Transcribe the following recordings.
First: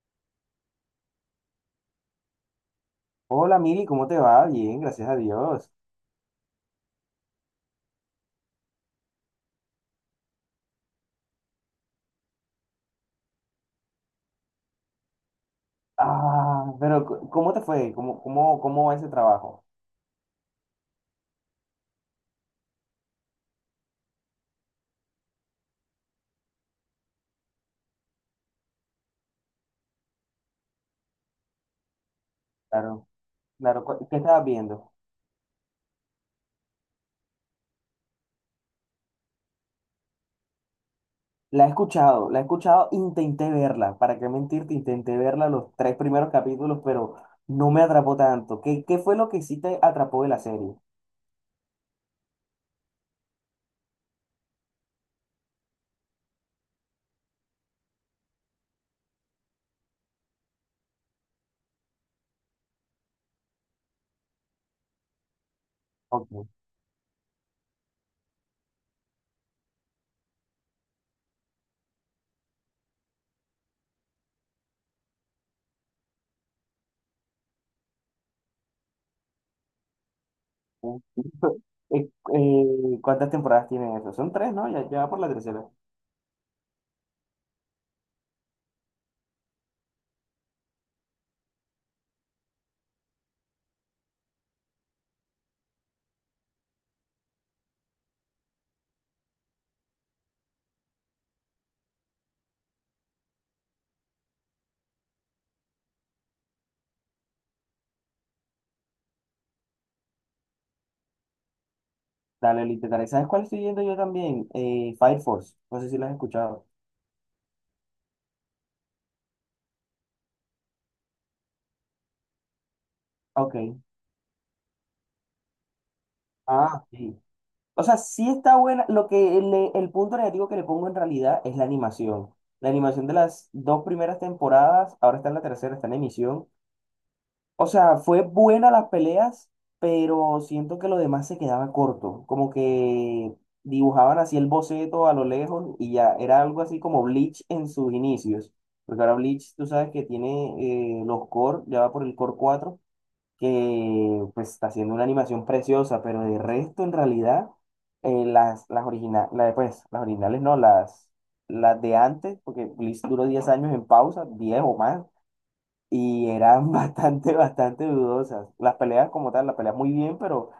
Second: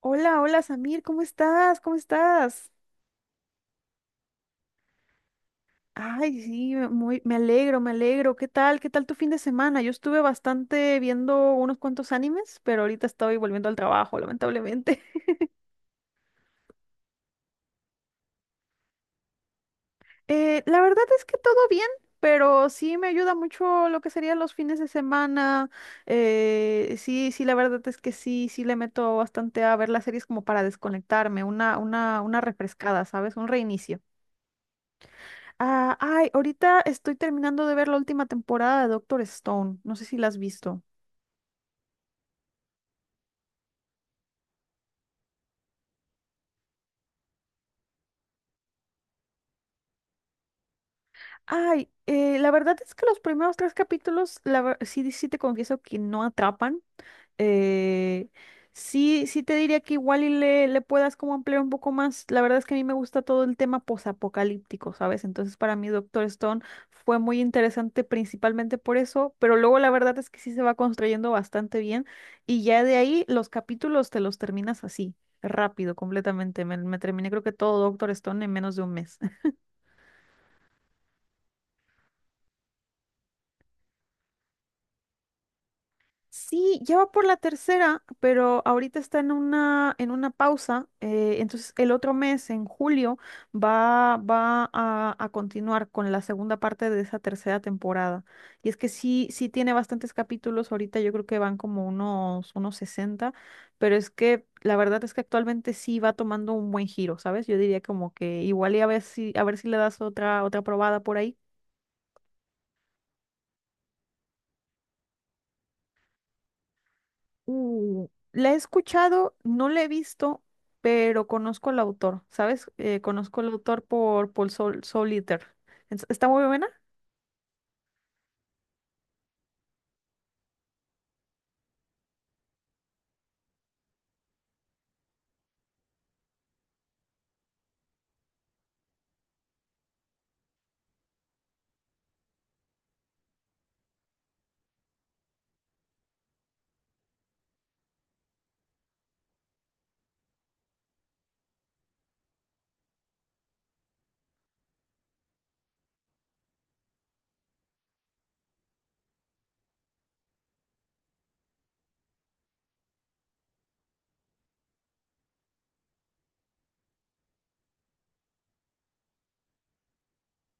Hola, hola Samir, ¿cómo estás? ¿Cómo estás? Hola Miri, ¿cómo te va? Bien, gracias a Dios. Ay, sí, muy, me alegro, me alegro. ¿Qué tal? ¿Qué tal tu fin de semana? Yo estuve bastante viendo unos cuantos animes, pero ahorita estoy volviendo al trabajo, lamentablemente. Ah, pero ¿cómo te fue? ¿Cómo va ese trabajo? La verdad es que todo bien, pero sí me ayuda mucho lo que serían los fines de semana. Sí, sí, la verdad es que sí, sí le meto bastante a ver las series como para desconectarme, una refrescada, Claro, ¿sabes? Un claro, reinicio. ¿Qué estabas viendo? Ah, ay, ahorita estoy terminando de ver la última temporada de Doctor Stone. No sé si la has visto. La he escuchado, intenté verla, para qué mentirte, intenté verla los tres primeros capítulos, pero no me atrapó tanto. ¿Qué fue lo que sí te atrapó de la serie? Ay, la verdad es que los primeros tres capítulos, sí, sí te confieso que no atrapan. Eh, sí, sí te diría que igual y le puedas como ampliar un poco más. La verdad es que a mí me gusta todo el tema posapocalíptico, ¿sabes? Entonces para mí Doctor Ok. Stone fue muy interesante principalmente por eso, pero luego la verdad es que sí se va construyendo bastante bien y ya de ahí los capítulos te los terminas así, rápido, completamente. Me terminé creo que todo Doctor Stone en menos de un mes. ¿Cuántas temporadas tiene eso? Son tres, ¿no? Ya va por la tercera. Sí, ya va por la tercera, pero ahorita está en una pausa. Entonces el otro mes, en julio, va a continuar con la segunda parte de esa tercera temporada. Y es que sí, sí tiene bastantes capítulos. Ahorita yo creo que van como unos 60, pero es que la verdad es que actualmente sí va tomando un buen giro, ¿sabes? Yo diría como que igual y a ver si le das otra probada por ahí. Dale, literal. ¿Sabes cuál estoy viendo yo también? Fire Force. No sé si la has escuchado. La he escuchado, no la he visto, pero conozco al autor, ¿sabes? Conozco al Ok. autor por Paul Sol Soliter. Está muy buena. Ah, sí. O sea, sí está buena. Lo que el punto negativo que le pongo en realidad es la animación. La animación de las dos primeras temporadas, ahora está en la tercera, está en emisión. O sea, fue buena las peleas, pero siento que lo demás se quedaba corto. Como que dibujaban así el boceto a lo lejos y ya era algo así como Bleach en sus inicios. Porque ahora Bleach, tú sabes que tiene los core, ya va por el core cuatro, que pues está haciendo una animación preciosa, pero de resto en realidad las originales, pues, las originales no, las de antes, porque Bleach duró 10 años en pausa, 10 o más, y eran bastante, bastante dudosas. Las peleas como tal, las peleas muy bien, pero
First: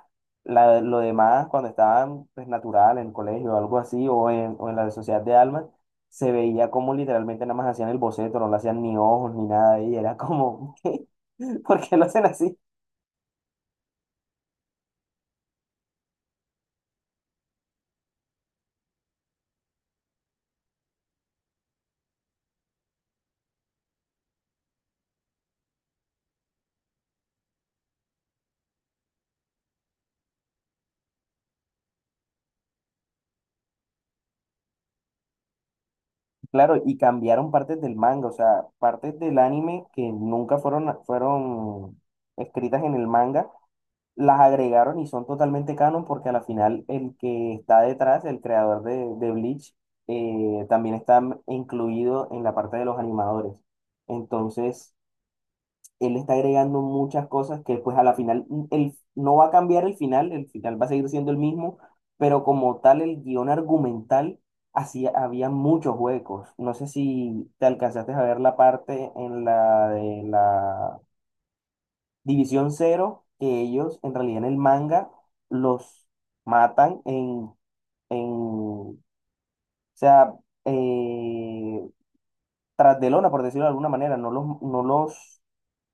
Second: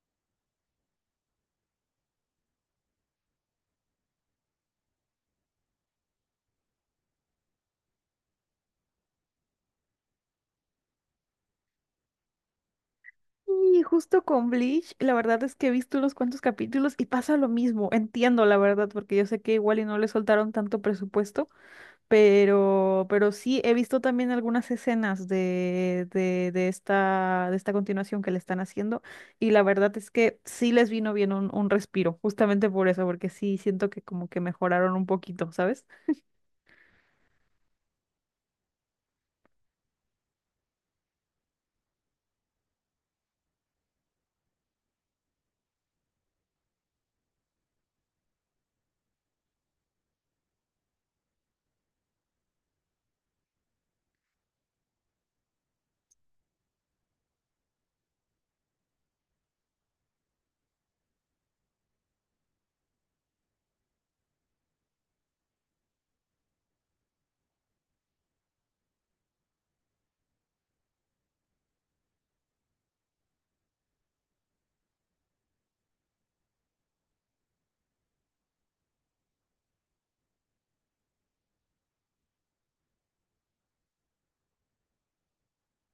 lo demás, cuando estaban pues natural en el colegio o algo así, o en, la sociedad de almas, se veía como literalmente nada más hacían el boceto, no le hacían ni ojos ni nada, y era como ¿qué? ¿Por qué lo hacen así? Y justo con Bleach, la verdad es que he visto unos cuantos capítulos y pasa lo mismo. Entiendo, la verdad, porque yo sé que igual y no le soltaron tanto presupuesto. Pero sí, he visto también algunas escenas de esta continuación que le están haciendo y la verdad es que sí les vino bien un respiro, justamente por eso, porque sí siento que como que mejoraron un poquito, ¿sabes? Claro, y cambiaron partes del manga, o sea, partes del anime que nunca fueron escritas en el manga, las agregaron y son totalmente canon, porque a la final el que está detrás, el creador de Bleach, también está incluido en la parte de los animadores. Entonces, él está agregando muchas cosas que pues a la final él no va a cambiar el final va a seguir siendo el mismo, pero como tal el guión argumental había muchos huecos. No sé si te alcanzaste a ver la parte en la de la División Cero, que ellos en realidad en el manga los matan en o sea, eh, tras de lona, por decirlo de alguna manera, no los, no los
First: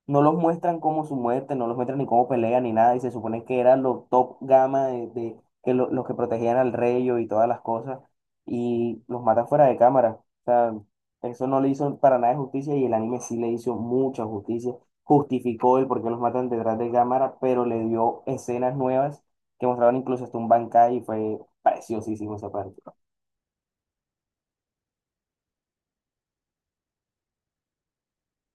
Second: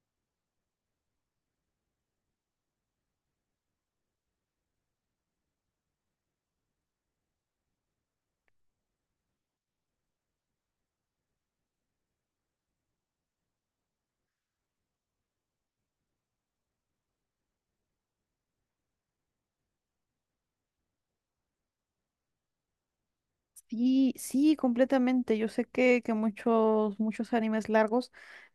No los muestran como su muerte, no los muestran ni cómo pelean ni nada, y se supone que eran los top gama que los que protegían al rey y todas las cosas, y los matan fuera de cámara. O sea, eso no le hizo para nada de justicia y el anime sí le hizo mucha justicia. Justificó el por qué los matan detrás de cámara, pero le dio escenas nuevas que mostraban incluso hasta un Bankai y fue preciosísimo esa parte. Sí, sí, completamente. Yo sé que muchos animes largos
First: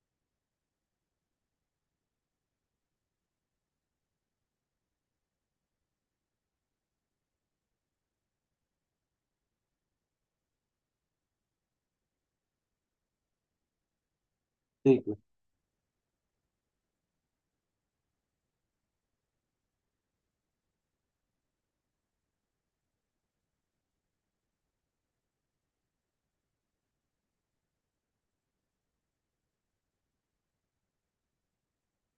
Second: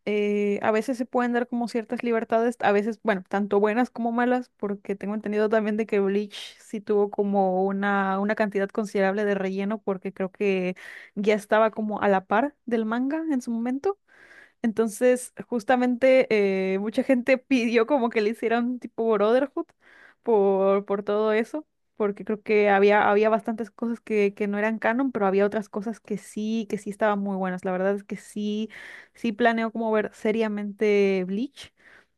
a veces se pueden dar como ciertas libertades, a veces, bueno, tanto buenas como malas, porque tengo entendido también de que Bleach sí tuvo como una cantidad considerable de relleno, porque creo que ya estaba como a la par del manga en su momento. Sí, Entonces, justamente mucha gente pidió como que le hicieran tipo Brotherhood por todo eso, porque creo que había bastantes cosas que no eran canon, pero había otras cosas que sí estaban muy buenas. La verdad es que sí, sí planeo como ver seriamente Bleach,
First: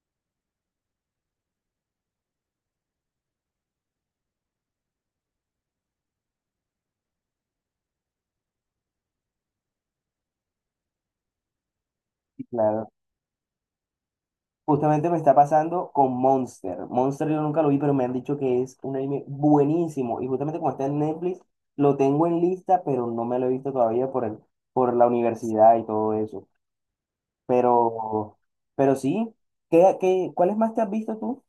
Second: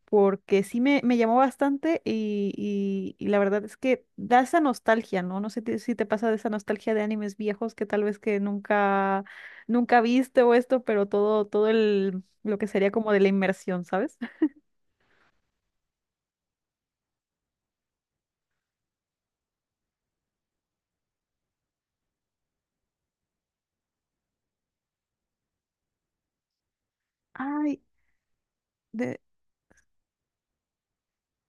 porque sí me llamó bastante y la verdad es que da esa nostalgia, ¿no? No sé si te pasa de esa nostalgia de animes viejos que tal vez que nunca, nunca viste o esto, pero todo, todo el lo que sería claro. como de la inmersión, ¿sabes? Justamente me está pasando con Monster. Monster yo nunca lo vi, pero me han dicho que es un anime buenísimo. Y justamente como está en Netflix, lo tengo en lista, pero no me lo he visto todavía por la universidad y todo eso. Ay, Pero, pero de... sí, cuáles más te has visto tú?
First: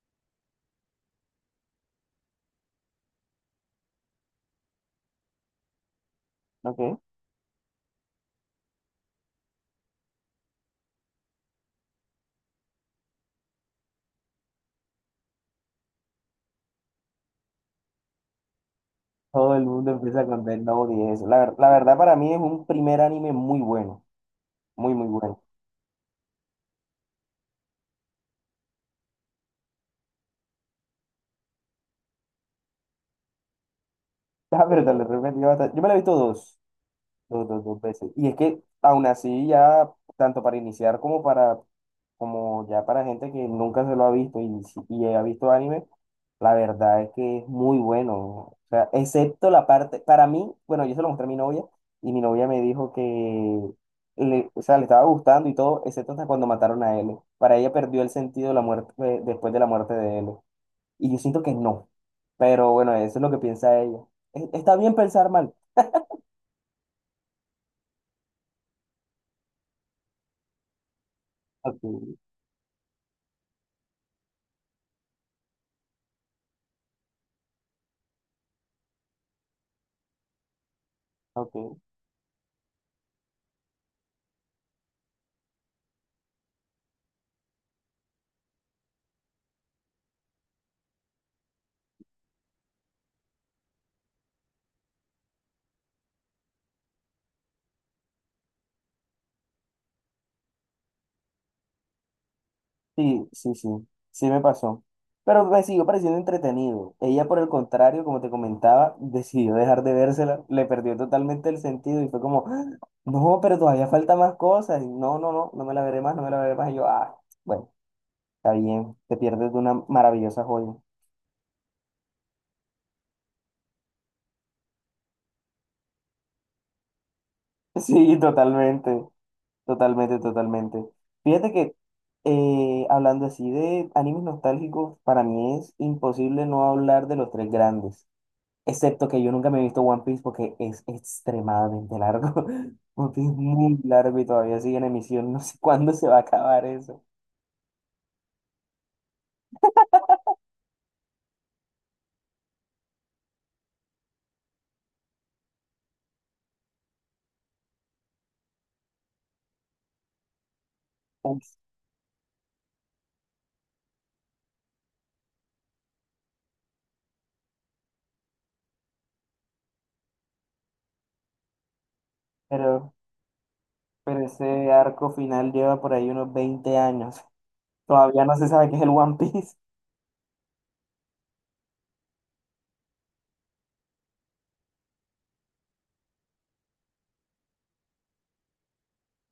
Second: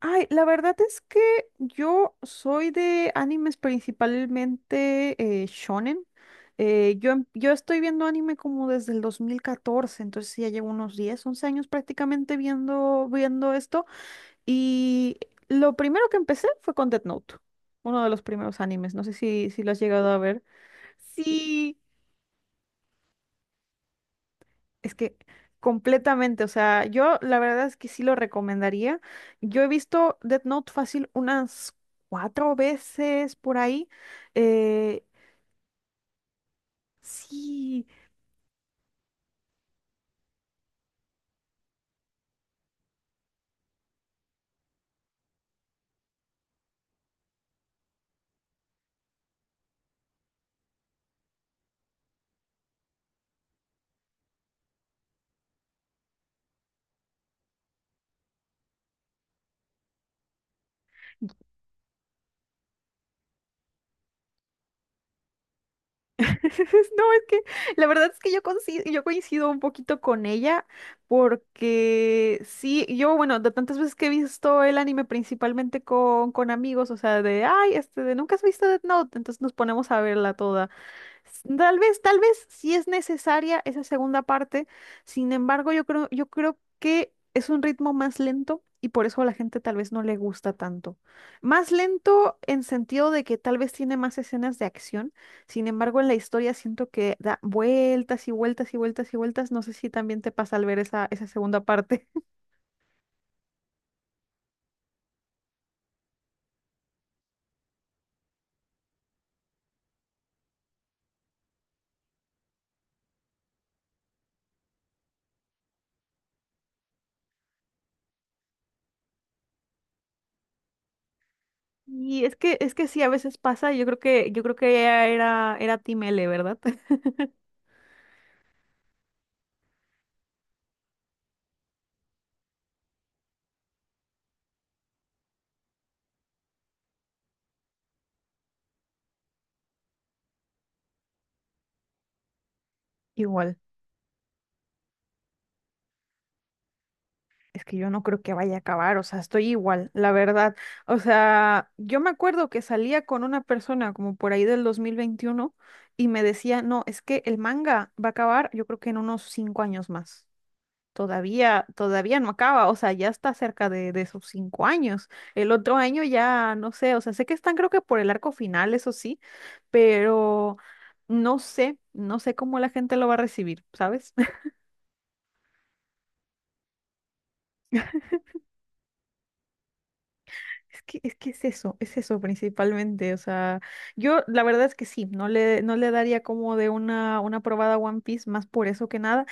Ay, la verdad es que yo soy de animes principalmente shonen. Eh, Ok. yo, em- yo estoy viendo anime como desde el 2014, entonces ya llevo unos 10, 11 años prácticamente viendo esto. Y lo primero que empecé fue con Death Note, uno de los primeros animes. No sé si, Todo si el lo has mundo llegado a empieza ver. con Death Note y eso. La Sí, verdad, para mí es un primer anime muy bueno, muy, es muy que bueno. completamente, o sea, yo la verdad es que sí lo recomendaría. Yo he visto Death Note fácil unas cuatro veces por ahí. La verdad, lo Eh, he repetido bastante. Yo me lo he visto dos sí, veces. Y es que aún así ya, tanto para iniciar como para, como ya para gente que nunca se lo ha visto y, y ha visto anime, la verdad es que es muy bueno. O sea, excepto la parte, para mí, bueno, yo se lo mostré a mi novia y mi novia me dijo que, o sea, le estaba gustando y todo, excepto hasta cuando mataron a L. Para ella perdió el sentido de la muerte, después de la muerte de L. Y yo siento que no. Pero bueno, eso es lo que piensa ella. Está bien pensar mal. no, es que la verdad es que yo coincido un poquito con ella Ok, porque sí, yo, bueno, de tantas veces que he visto el anime principalmente con amigos, o sea, ay, este, ¿nunca has visto Death Note? Entonces nos ponemos a verla toda. Ok. Tal vez sí es necesaria esa segunda parte, sin embargo, yo creo que es un ritmo más lento y por eso a la gente tal vez no le gusta tanto. Más lento en sentido de que tal vez tiene más escenas de acción, sin embargo, en la historia siento que da vueltas y vueltas y vueltas y vueltas. No sé si también te pasa al ver esa segunda parte. Sí, sí, sí, sí me pasó. Pero me siguió pareciendo entretenido. Ella, por el contrario, como te comentaba, decidió dejar de vérsela, le perdió totalmente el sentido y fue como, "Ah, no, pero todavía falta más cosas. Y, no, no, no, no me la veré más, no me la veré más". Y yo, ah, bueno, está bien, te pierdes de una maravillosa joya. Y es que sí, a veces pasa, yo creo que ella era Team L, ¿verdad? Sí, totalmente, totalmente, totalmente. Fíjate que hablando así de animes nostálgicos, para mí es imposible no hablar de los tres grandes. Excepto que yo nunca me he visto One Piece porque es extremadamente largo. One Piece es Igual. muy largo y todavía sigue en emisión. No sé cuándo se va a acabar eso. Es que yo no creo que vaya a acabar, o sea, estoy igual, la verdad. O sea, yo me acuerdo que salía con una persona como por ahí del 2021 y me decía, no, es que el manga va a acabar yo creo que en unos 5 años más. Ups. Todavía, todavía no acaba, o sea, ya está cerca de esos 5 años. El otro año ya, no sé, o sea, sé que están creo que por el arco final, eso sí, pero no sé cómo la Pero, gente lo va a recibir, ¿sabes? pero ese arco final lleva por ahí unos 20 años. Todavía no se sabe qué es el One Piece. Es que es eso principalmente. O sea, yo la verdad es que sí, no le daría como de una probada a One Piece más por eso que nada,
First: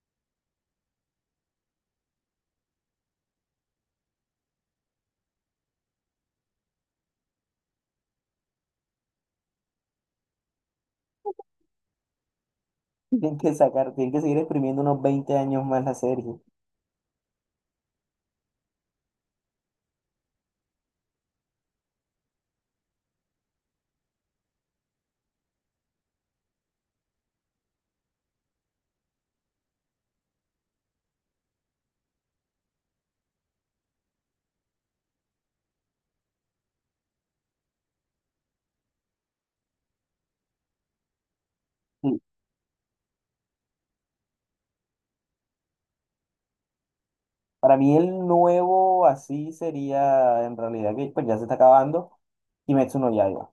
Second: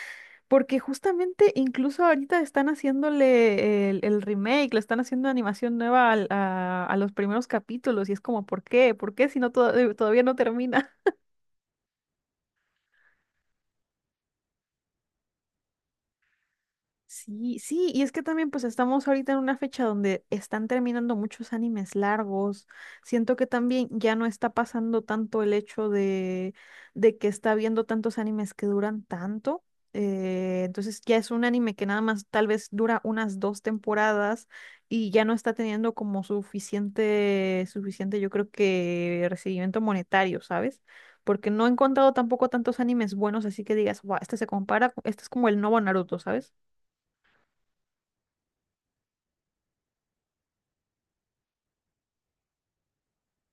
porque justamente incluso ahorita están haciéndole el remake, le están haciendo animación nueva a los primeros capítulos y es como, ¿por qué? ¿Por qué si no todavía no termina? Tienen que seguir exprimiendo unos 20 años más la serie. Sí, sí, y es que también pues estamos ahorita en una fecha donde están terminando muchos animes largos. Siento que también ya no está pasando tanto el hecho de que está viendo tantos animes que duran tanto. Entonces ya es un anime que nada más tal vez dura unas dos temporadas y ya no está teniendo como suficiente, suficiente yo creo que recibimiento monetario, ¿sabes? Porque no he encontrado tampoco tantos animes buenos, así que digas, wow, este se compara, este es como el nuevo Naruto, ¿sabes? Para mí el nuevo así sería en realidad que pues ya se está acabando Kimetsu no Yaiba.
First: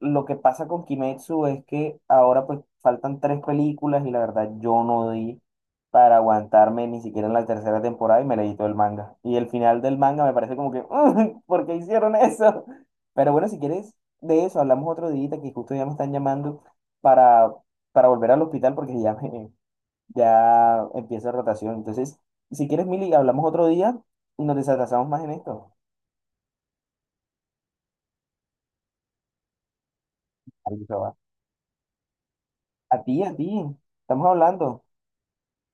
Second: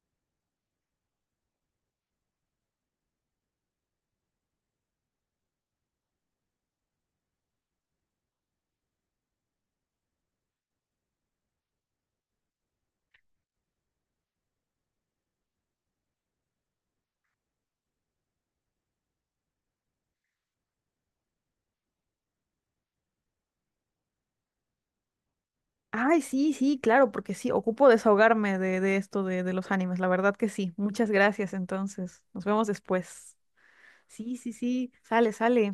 Lo que pasa con Kimetsu es que ahora pues faltan tres películas y la verdad yo no di para aguantarme ni siquiera en la tercera temporada, y me leí todo el manga. Y el final del manga me parece como que, "Mm, ¿por qué hicieron eso?". Pero bueno, si quieres de eso hablamos otro día, que justo ya me están llamando para, para volver al hospital, porque ya empieza rotación. Entonces, si quieres, Mili, hablamos otro día y nos desatrasamos más en esto. Ay, sí, sí, claro, porque sí, ocupo desahogarme de esto de los animes, la verdad que sí. Ahí se Muchas va. gracias, entonces. Nos vemos A ti, a después. ti. Estamos Sí, sí, hablando. sí, sale, sale.